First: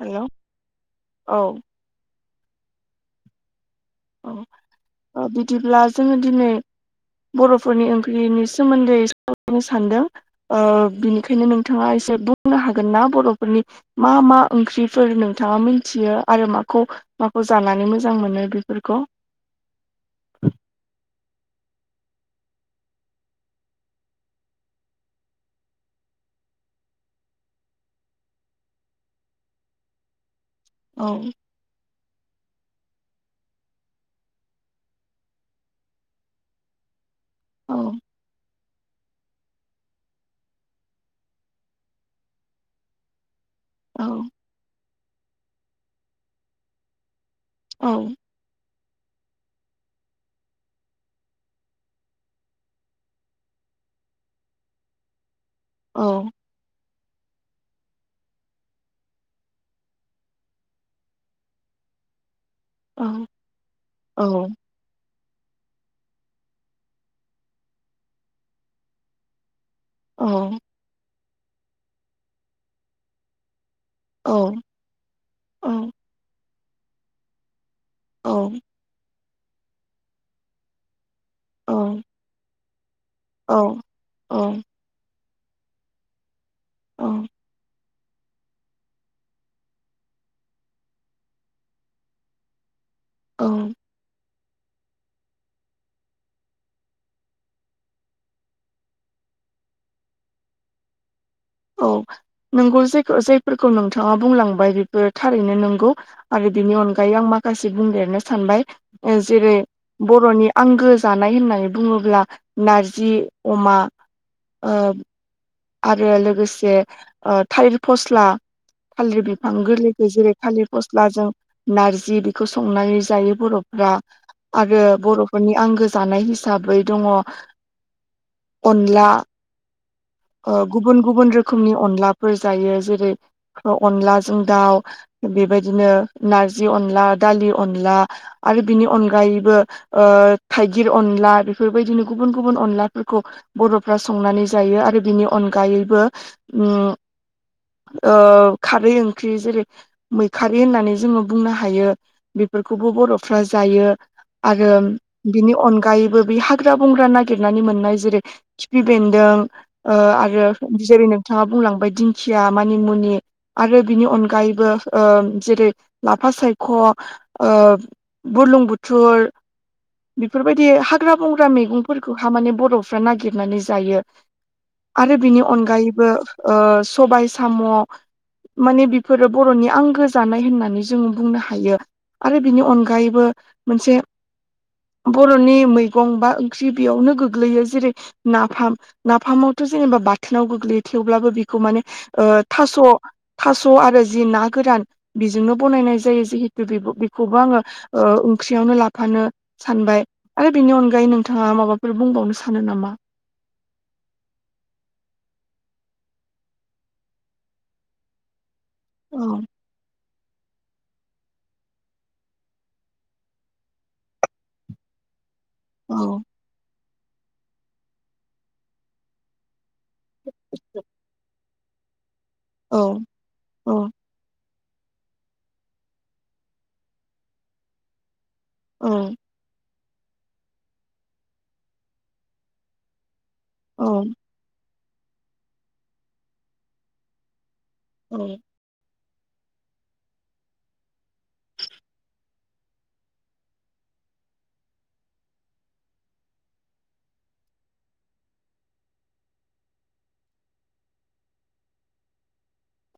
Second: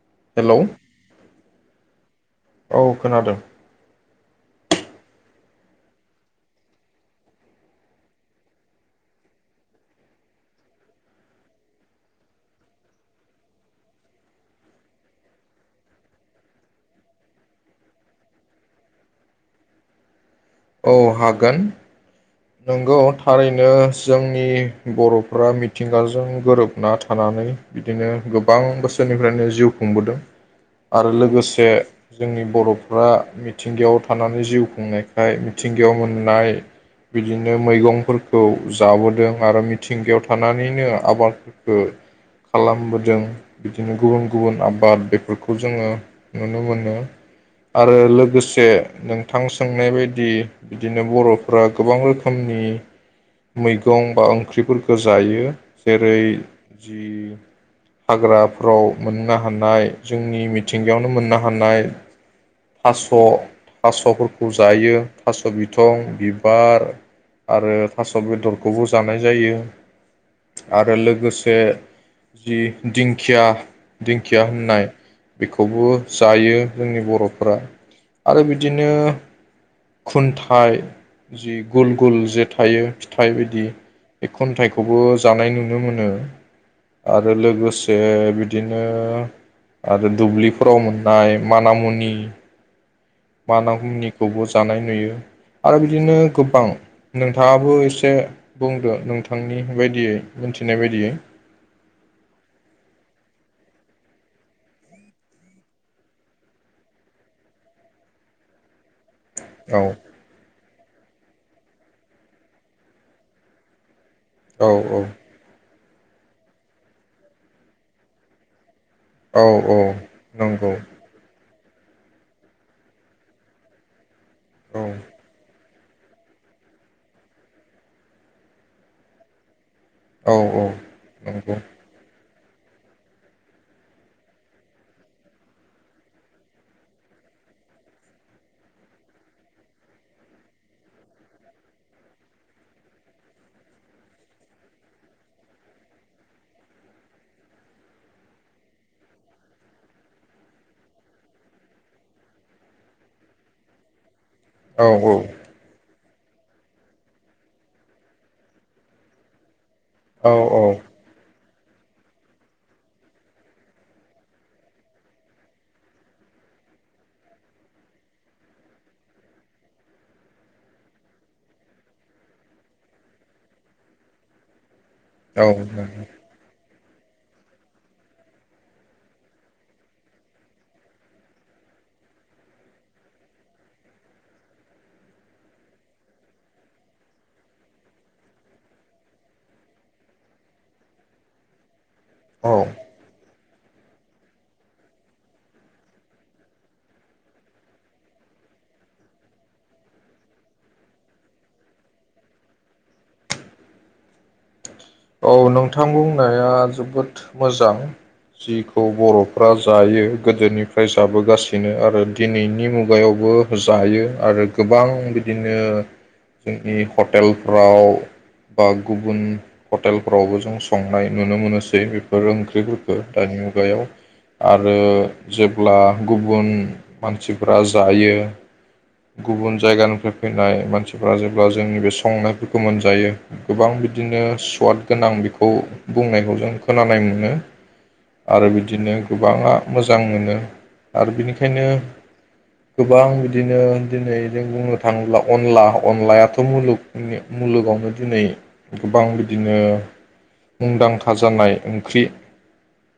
Hello औ औ खोनादों। औ बिदिब्ला जोङो दिनै बर'फोरनि ओंख्रिनि सोमोन्दै सावरायनो सानदों ओ बिनिखायनो नोंथाङा एसे बुंनो हागोन ना बर'फोरनि मा मा ओंख्रिफोर नोंथाङा मिथियो आरो माखौ माखौ जानानै मोजां मोनो। बे बेफोरखौ औ हागोन नंगौ थारैनो जोंनि बर'फोरा मिथिंगाजों गोरोबना थानानै बिदिनो गोबां बोसोरनिफ्रायनो जिउ खुंबोदों। औ आरो लोगोसे जोंनि बर'फ्रा मिथिंगायाव थानानै जिउ खुंनायखाय मिथिंगायाव मोननाय बिदिनो औ मैगंफोरखौ जाबोदों आरो मिथिंगायाव थानानैनो आबादफोरखौ खालामबोदों बिदिनो औ गुबुन गुबुन आबाद बेफोरखौ जोङो नुनो मोनो औ आरो लोगोसे नोंथां सोंनाय बायदि बिदिनो बर'फ्रा गोबां रोखोमनि मैगं बा ओंख्रिफोरखौ जायो। जेरै औ जि हाग्राफ्राव मोननो हानाय जोंनि मिथिंगायावनो मोननो हानाय औ थास' औ थास'फोरखौ जायो थास' बि थं बार आरो थास' बेदरखौबो जानाय जायो। औ आरो लोगो बे जि दिंखिया औ दिंखिया होननाय बेखौबो जायो। जोंनि बर'फोरा। आरो बिदिनो खुन्थाइ। जि गुल औ गुल जेथ थायो। थाइ बादि बे औ खुन्थाइखौबो जानाय नुनो मोनो। औ आरो लोगो बिदिनो आरो दुब्लिफोराव मोननाय मानामुनि औ मानामुनि खौबो। जानाय नुयो आरो बिदिनो गोबां नोंथाङाबो एसे बुंदो नोंथांनि बायदियै मिथिनाय बायदियै। औ नोंगौ जेखौ जाय जायफोरखौ नोंथाङा बुंलांबाय बेफोर थारैनो नंगौ आरो बेनि अनगायै आं माखासे बुंदेरनो सानबाय। ओ जेरै औ बर'नि आंगो जानाय होननानै बुङोब्ला नारजि अमा। औ ओ औ। आरो लोगोसे ओ थालिर फस्ला थालिर औ बिफां औ गोरलैखौ जेरै थालिर नंगौ फस्लाजों नारजि बेखौ संनानै जायो बर'फ्रा। आरो औ बर'फोरनि आंगो जानाय हिसाबै दङ अनला औ औ गुबुन गुबुन नंगौ रोखोमनि अनला फोर जायो जेरै अनलाजों दाउ बेबायदिनो नारजि अनला दालि अनला आरो बिनि अनगायैबो थाइगिर अनला बेफोरबायदिनो गुबुन गुबुन अनलाफोरखौ बर'फ्रा संनानै जायो आरो बिनि अनगायैबो खारै ओंख्रि जेरै मैखारि होननानै जोङो बुंनो हायो बेफोरखौबो बर'फ्रा जायो। आरो औ बिनि अनगायैबो हाग्रा-बंग्रा नागिरनानै मोननाय जेरै खिफि बेन्दों ओ आरो औ जेरै नोंथां नोंथाङा बुंलांबाय दिंखिया मानिमुनि आरो बिनि अनगायैबो जेरै ओ लाफा सायख' बुरलुं बुथुर बेफोरबायदि हाग्रा बंग्रा मैगंफोरखौहा माने बर'फ्रा नागिरनानै जायो। आरो बिनि औ अनगायैबो ओ सबाइ साम' माने बेफोरो बर'नि आंगो जानाय होननानै जों बुंनो हायो आरो बिनि अनगायैबो मोनसे बर'नि मैगं बा ओंख्रि बेयावनो गोग्लैयो जेरै नाफाम। नाफामावथ' जेनेबा बाथोनाव गोग्लैयो थेवब्लाबो बेखौ माने। ओ औ थास' थास' आरो जि ना गोरान बेजोंनो बनायनाय जायो जिहेतु बे बेखौबो आङो ओंख्रियावनो लाफानो सानबाय आरो बेनि अनगायै नोंथाङा माबाफोर बुंबावनो सानो नामा? औ नोंथां बुंनाया जोबोद मोजां। जिखौ औ बर'फ्रा जायो। गोदोनिफ्राय जाबोगासिनो आरो दिनैनि मुगायावबो जायो आरो गोबां बिदि बिदिनो औ जोंनि। हटेलफ्राव बा गुबुन। हटेलफोरावबो जों संनाय नुनो मोनो। [unintelligible] बेफोर औ ओंख्रिफोरखौ दानि मुगायाव औ आरो जेब्ला गुबुन मानसिफ्रा जायो। औ गुबुन जायगा फैनाय मानसिफ्रा जेब्ला जोंनि बे संनायफोरखौ मोनजायो। गोबां औ बिदिनो स्वाद गोनां बेखौ बुंनायखौ जों खोनानाय मोनो। आरो बिदिनो। गोबाङा मोजां मोनो आरो बिनिखायनो गोबां बिदिनो दिनै जों बुंनो थाङोब्ला अनला अनलायाथ' मुलुगनि मुलुगावनो दिनै गोबां बि बिदिनो मुंदांखा जानाय ओंख्रि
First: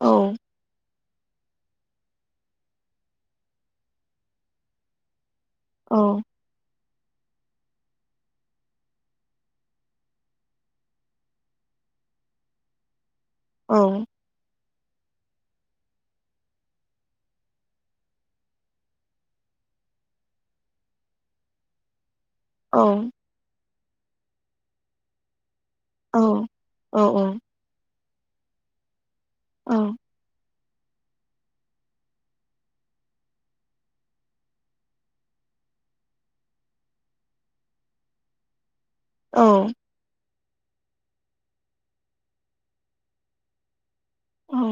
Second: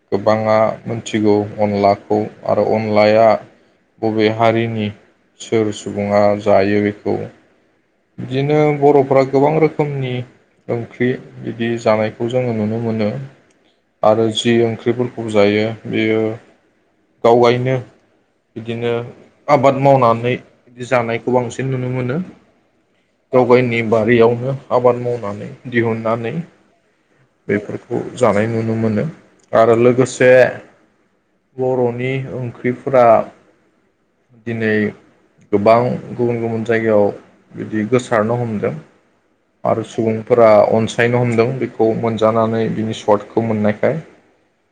औ गोबाङा मोनथिगौ अनलाखौ आरो अनलाया बबे हारिनि? सोर औ सुबुङा जायो? गौ बिदिनो बर'फोरा गोबां रोखोमनि ओंख्रि बिदि जानायखौ जोङो नुनो मोनो। औ आरो जि ओं ओंख्रिफोरखौ जायो बियो गावगायनो बिदिनो आबाद मावनानै बिदि जानायखौ बांसिन नुनो मोनो। औ गावगायनि बारियावनो आबाद मावनानै औ दिहुननानै औ बेफोरखौ खौ जानाय नुनो मोनो। औ आरो लोगोसे बर'नि ओंख्रिफोरा दिनै गोबां गुबुन गुबुन जायगायाव बिदि गोसारनो हमदों औ आरो सुबुं फोरा अनसायनो हमदों बेखौ मोनजानानै बिनि सर्टखौ मोननायखाय औ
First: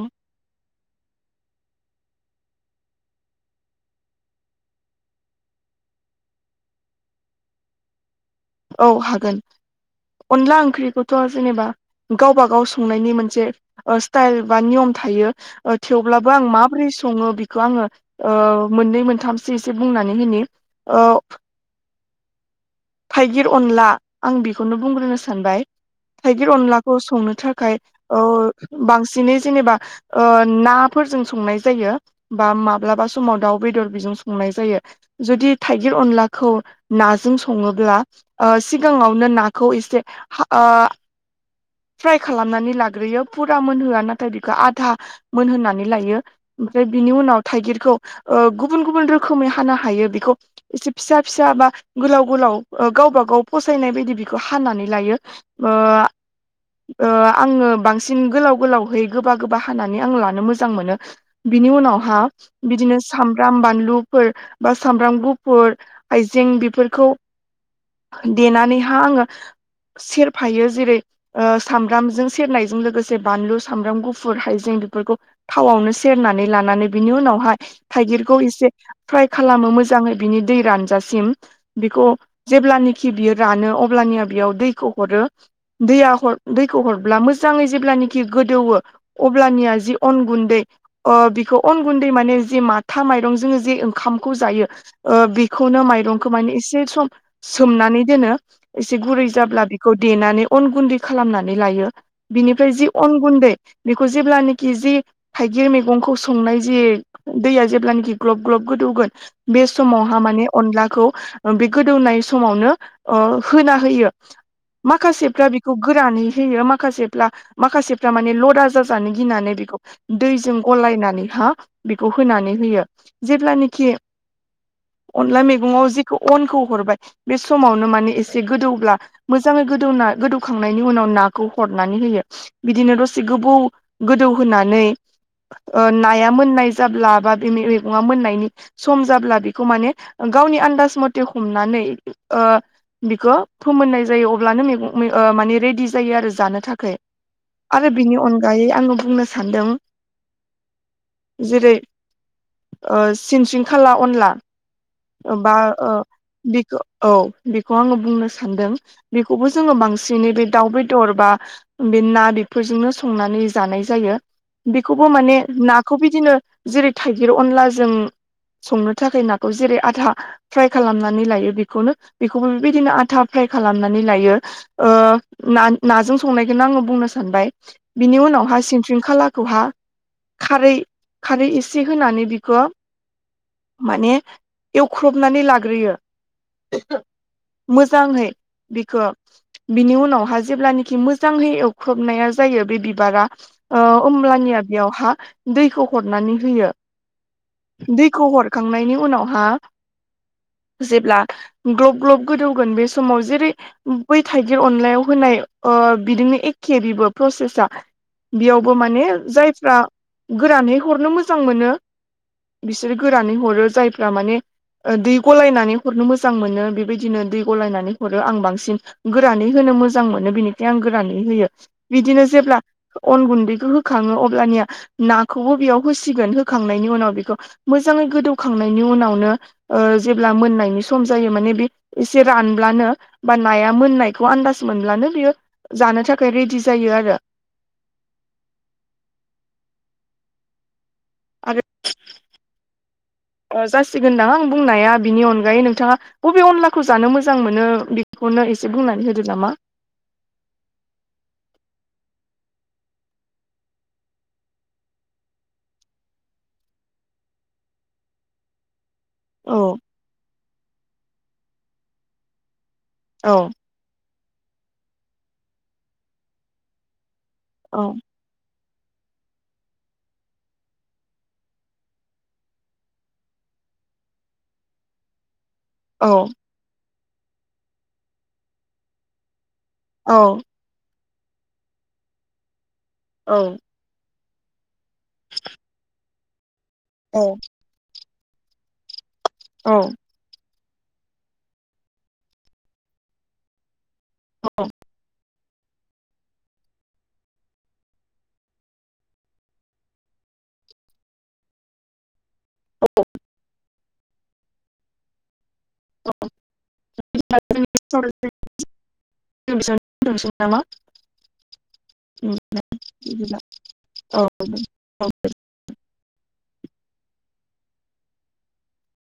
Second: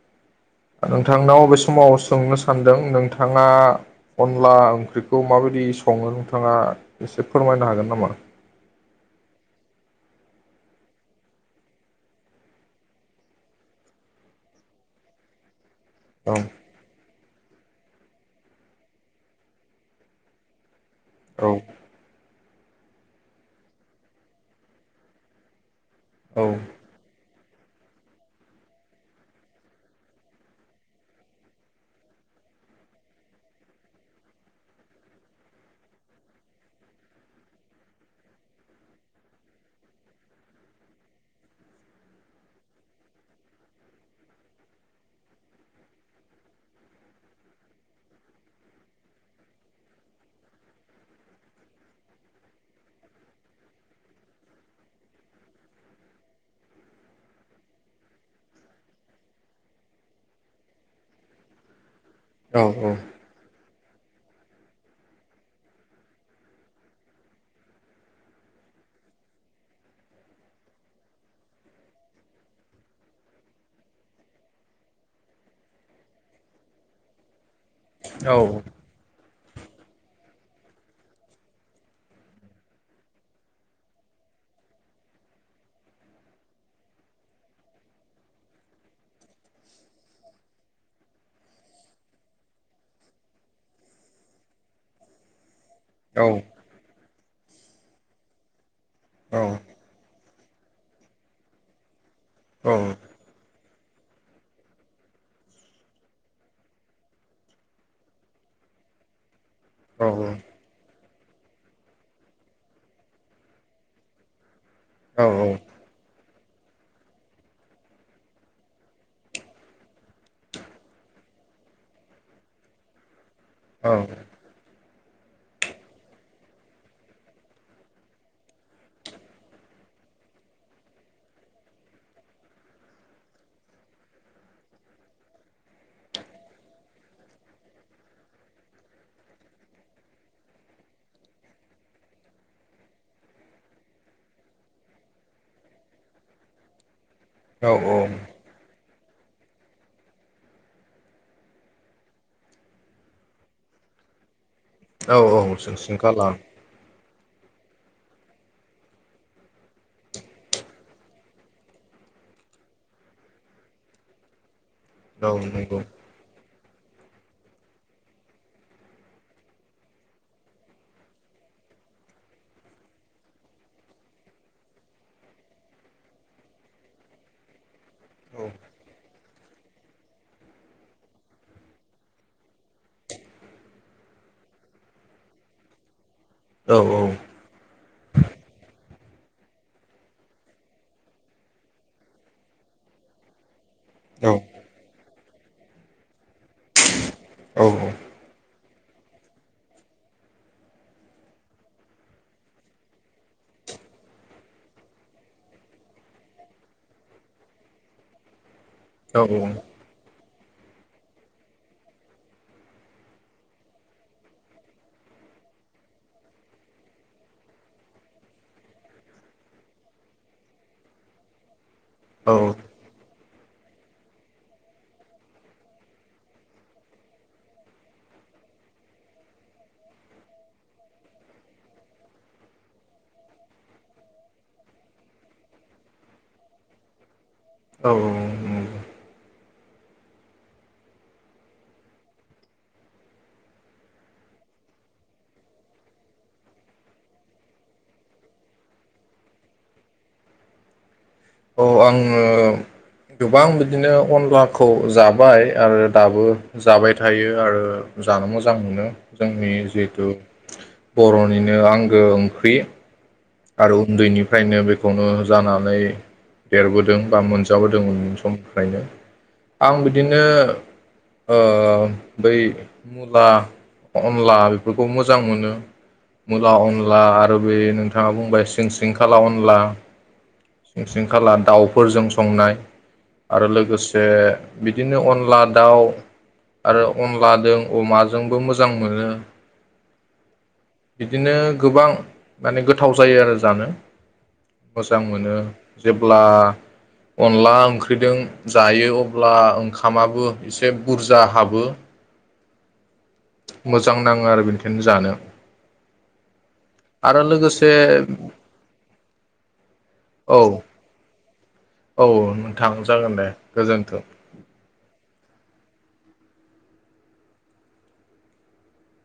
नोंथांनाव बे समाव सोंनो सानदों नोंथाङा अनला ओंख्रिखौ माबायदि सङो नोंथाङा एसे फोरमायनो हागोन नामा औ हागोन अनला ओंख्रिखौथ जेनेबा गावब गाव संनायनि मोनसे ओ स्टाइल बा नियम थायो थेवब्लाबो औ आं माबोरै सङो खौ आङो ओ मोननै मोनथामसो एसे बुंनानै होनि औ थाइगिर अनला आं बेखौनो बुंग्रोनो सानबाय औ थाइगिर अनलाखौ संनो थाखाय ओ बांसिनै जेनेबा ओ नाफोरजों संनाय जायो बा माब्लाबा समाव दाउ बेदर बेजों संनाय जायो जुदि थाइगिर अनलाखौ नाजों सङोब्ला ओ सिगाङावनो नाखौ एसे ओ फ्राय खालामनानै लाग्रोयो फुरा मोनहोआ नाथाय बेखौ आधा मोनहोनानै लायो ओमफ्राय बिनि उनाव थाइगिरखौ ओ गुबुन गुबुन रोखोमै हानो हायो बेखौ एसे फिसा फिसा बा गोलाव गोलाव गावबा गाव फसायनाय बायदि बेखौ हानानै लायो ओ ओ आङो बांसिन गोलाव गोलावहै गोबा गोबा हानानै आं लानो मोजां मोनो बिनि उनाव हा औ बिदिनो सामब्राम बानलु फोर सामब्राम गुफुर हाइजें बेफोरखौ देनानैहा आङो सेरफायो जेरै ओ सामब्रामजों सेरनायजों लोगोसे बानलु सामब्राम गुफुर हाइजें बेफोरखौ थावआवनो सेरनानै लानानै बिनि उनावहाय थाइगिरखौ एसे फ्राय खालामो मोजाङै बिनि दै रानजासिम बेखौ जेब्लानाखि बियो रानो अब्लानिया बेयाव दैखौ हरो दैया ह दैखौ हरब्ला मोजाङै जेब्लानखि गोदौवो अब्लानिया जि अन गुन्दै बेखौ अन गुन्दै माने जे माथा माइरं जों जे ओंखामखौ जायो खौनो औ माइरंखौ माने एसे सम सोमनानै दोनो एसे गुरै जाब्ला औ बेखौ देनानै अन गुन्दै खालामनानै लायो औ बिनिफ्राय जि अन गुन्दै बेखौ जेब्लानोखि जि थाइगिर मैगंखौ संनाय जि दैया जेब्लानाखि ग्लब ग्लब गोदौगोन बे समावहा औ माने अनलाखौ बे गोदौनाय समावनो ओ होना होयो माखासे औ फ्रा बेखौ गोरानै होयो माखासेफ्ला माखासेफ्रा माने लदा जाजानो गिनानै बेखौ दैजों गलायनानै हा बेखौ होनानै होयो जेब्लानिखि अनला मैगंआव जिखौ अनखौ हरबाय बे समावनो माने एसे गोदौब्ला मोजाङै गोदौना गोदौखांनायनि उनाव नाखौ हरनानै होयो बिदिनो दसे गोबौ गोदौहोनानै ओ नाया मोननाय जाब्ला बा बे मैगङा मोननायनि सम जाब्ला बेखौ माने गावनि आन्दाज मथे हमनानै ओ बिखौ फोमोननाय जायो अब्लानो मैगं ओ माने रेडि जायो आरो जानो थाखाय औ आरो बिनि अनगायै आङो बुंनो सान सानदों जेरै सिनस्रिंखाला अनला औ औ बा सोंसिन खाला बिख औ बेखौ आङो बुंनो सानदों बेखौबो जोङो बांसिनै बे दाउ बेदर बा बे ना बेफोरजोंनो संनानै जानाय जायो। बेखौबो औ माने नंगौ नाखौ बिदिनो जेरै थाइगिर अनलाजों संनो थाखाय नाखौ जेरै आथा फ्राय खालामनानै लायो बेखौनो बेखौबो बेबायदिनो आथा फ्राय खालामनानै लायो। ओ नान नाजों संनायखौनो आङो बुंनो सानबाय। बिनि औ उनावहा सिनस्रिंखालाखो बेखौहा खारै खारै एसे होनानै बिखौ माने एवख्रबनानै लाग्रोयो। औ मोजाङै बेखौ बिनि उनावहा जेब्लानाखि मोजाङै एवख्रबनाया जायो बे बिबारा ओ औ अमलानिया बेयावहा दैखौ हर हनानै होयो दैखौ हर खांनायनि उनावहा जेब्ला ग्लब ग्लब गोदौगोन बे समाव जेरै बै थाइगिर अनलायाव होनाय ओ बिदिनो एखे बिबो प्रसेसा बेयाव माने औ जायफ्रा गोरानै हरनो मोजां मोनो बिसोरो गोरानै हरो जायफ्रा माने दै गलायनानै हरनो मोजां मोनो बेबायदिनो दै गलायनानै हरो आं बांसिन गोरानै होनो मोजां मोनो बिनिखाय आं गोरानै होयो बिदिनो औ जेब्ला अन गुन्दै खौ होखाङो अब्लानिया नाखौबो बेयाव होसिगोन होखांनायनि उनाव बेखौ मोजाङै गोदौखांनायनि उनावनो जेब्ला मोननायनि सम जायो माने बे एसे रानब्लानो बा नाया मोननायखौ आनदास मोनब्लानो बियो जानो थाखाय रेदि जायो आरो। औ औ औ आरो जासिगोनदां आं बुंनाया बिनि अनगायै नोंथाङा बबे अनलाखौ जानो मोजां मोनो बेखौनो एसे बुंनानै होदो नामा? अ आङो गोबां बिदिनो अनलाखौ जाबाय आरो दाबो जाबाय थायो आरो जानो मोजां मोनो। जोंनि औ जिहेथु बर' निनो आंगो ओंख्रि औ आरो उनदैनि फ्रायनो बेखौनो जानानै देरबोदों बा औ मोनजाबोदोंमोन सम फायनो आं बिदिनो ओ बै मुला अनला बेफोरखौ मोजां मोनो। औ मुला अनला आरो बे ओ बुंबाय सिं सिं खाला अनला औ आसिंखाला दाउफोरजों संनाय आरो औ लोगोसे बिदिनो अनला दाउ आरो औ अनला दों अमा जोंबो मोजां मोनो औ बिदिनो गोबां माने गोथ गोथाव जायो आरो जानो मोजां मोनो जेब्ला अनला ओंख्रिदों जायो अब्ला ओंखामाबो एसे बुरजा हाबो औ मोजां नाङो आरो बेनिखायनो जानो आरो लोगोसे नामा औ औ नोंथां बिदि जागोन दे गोजोन्थों औ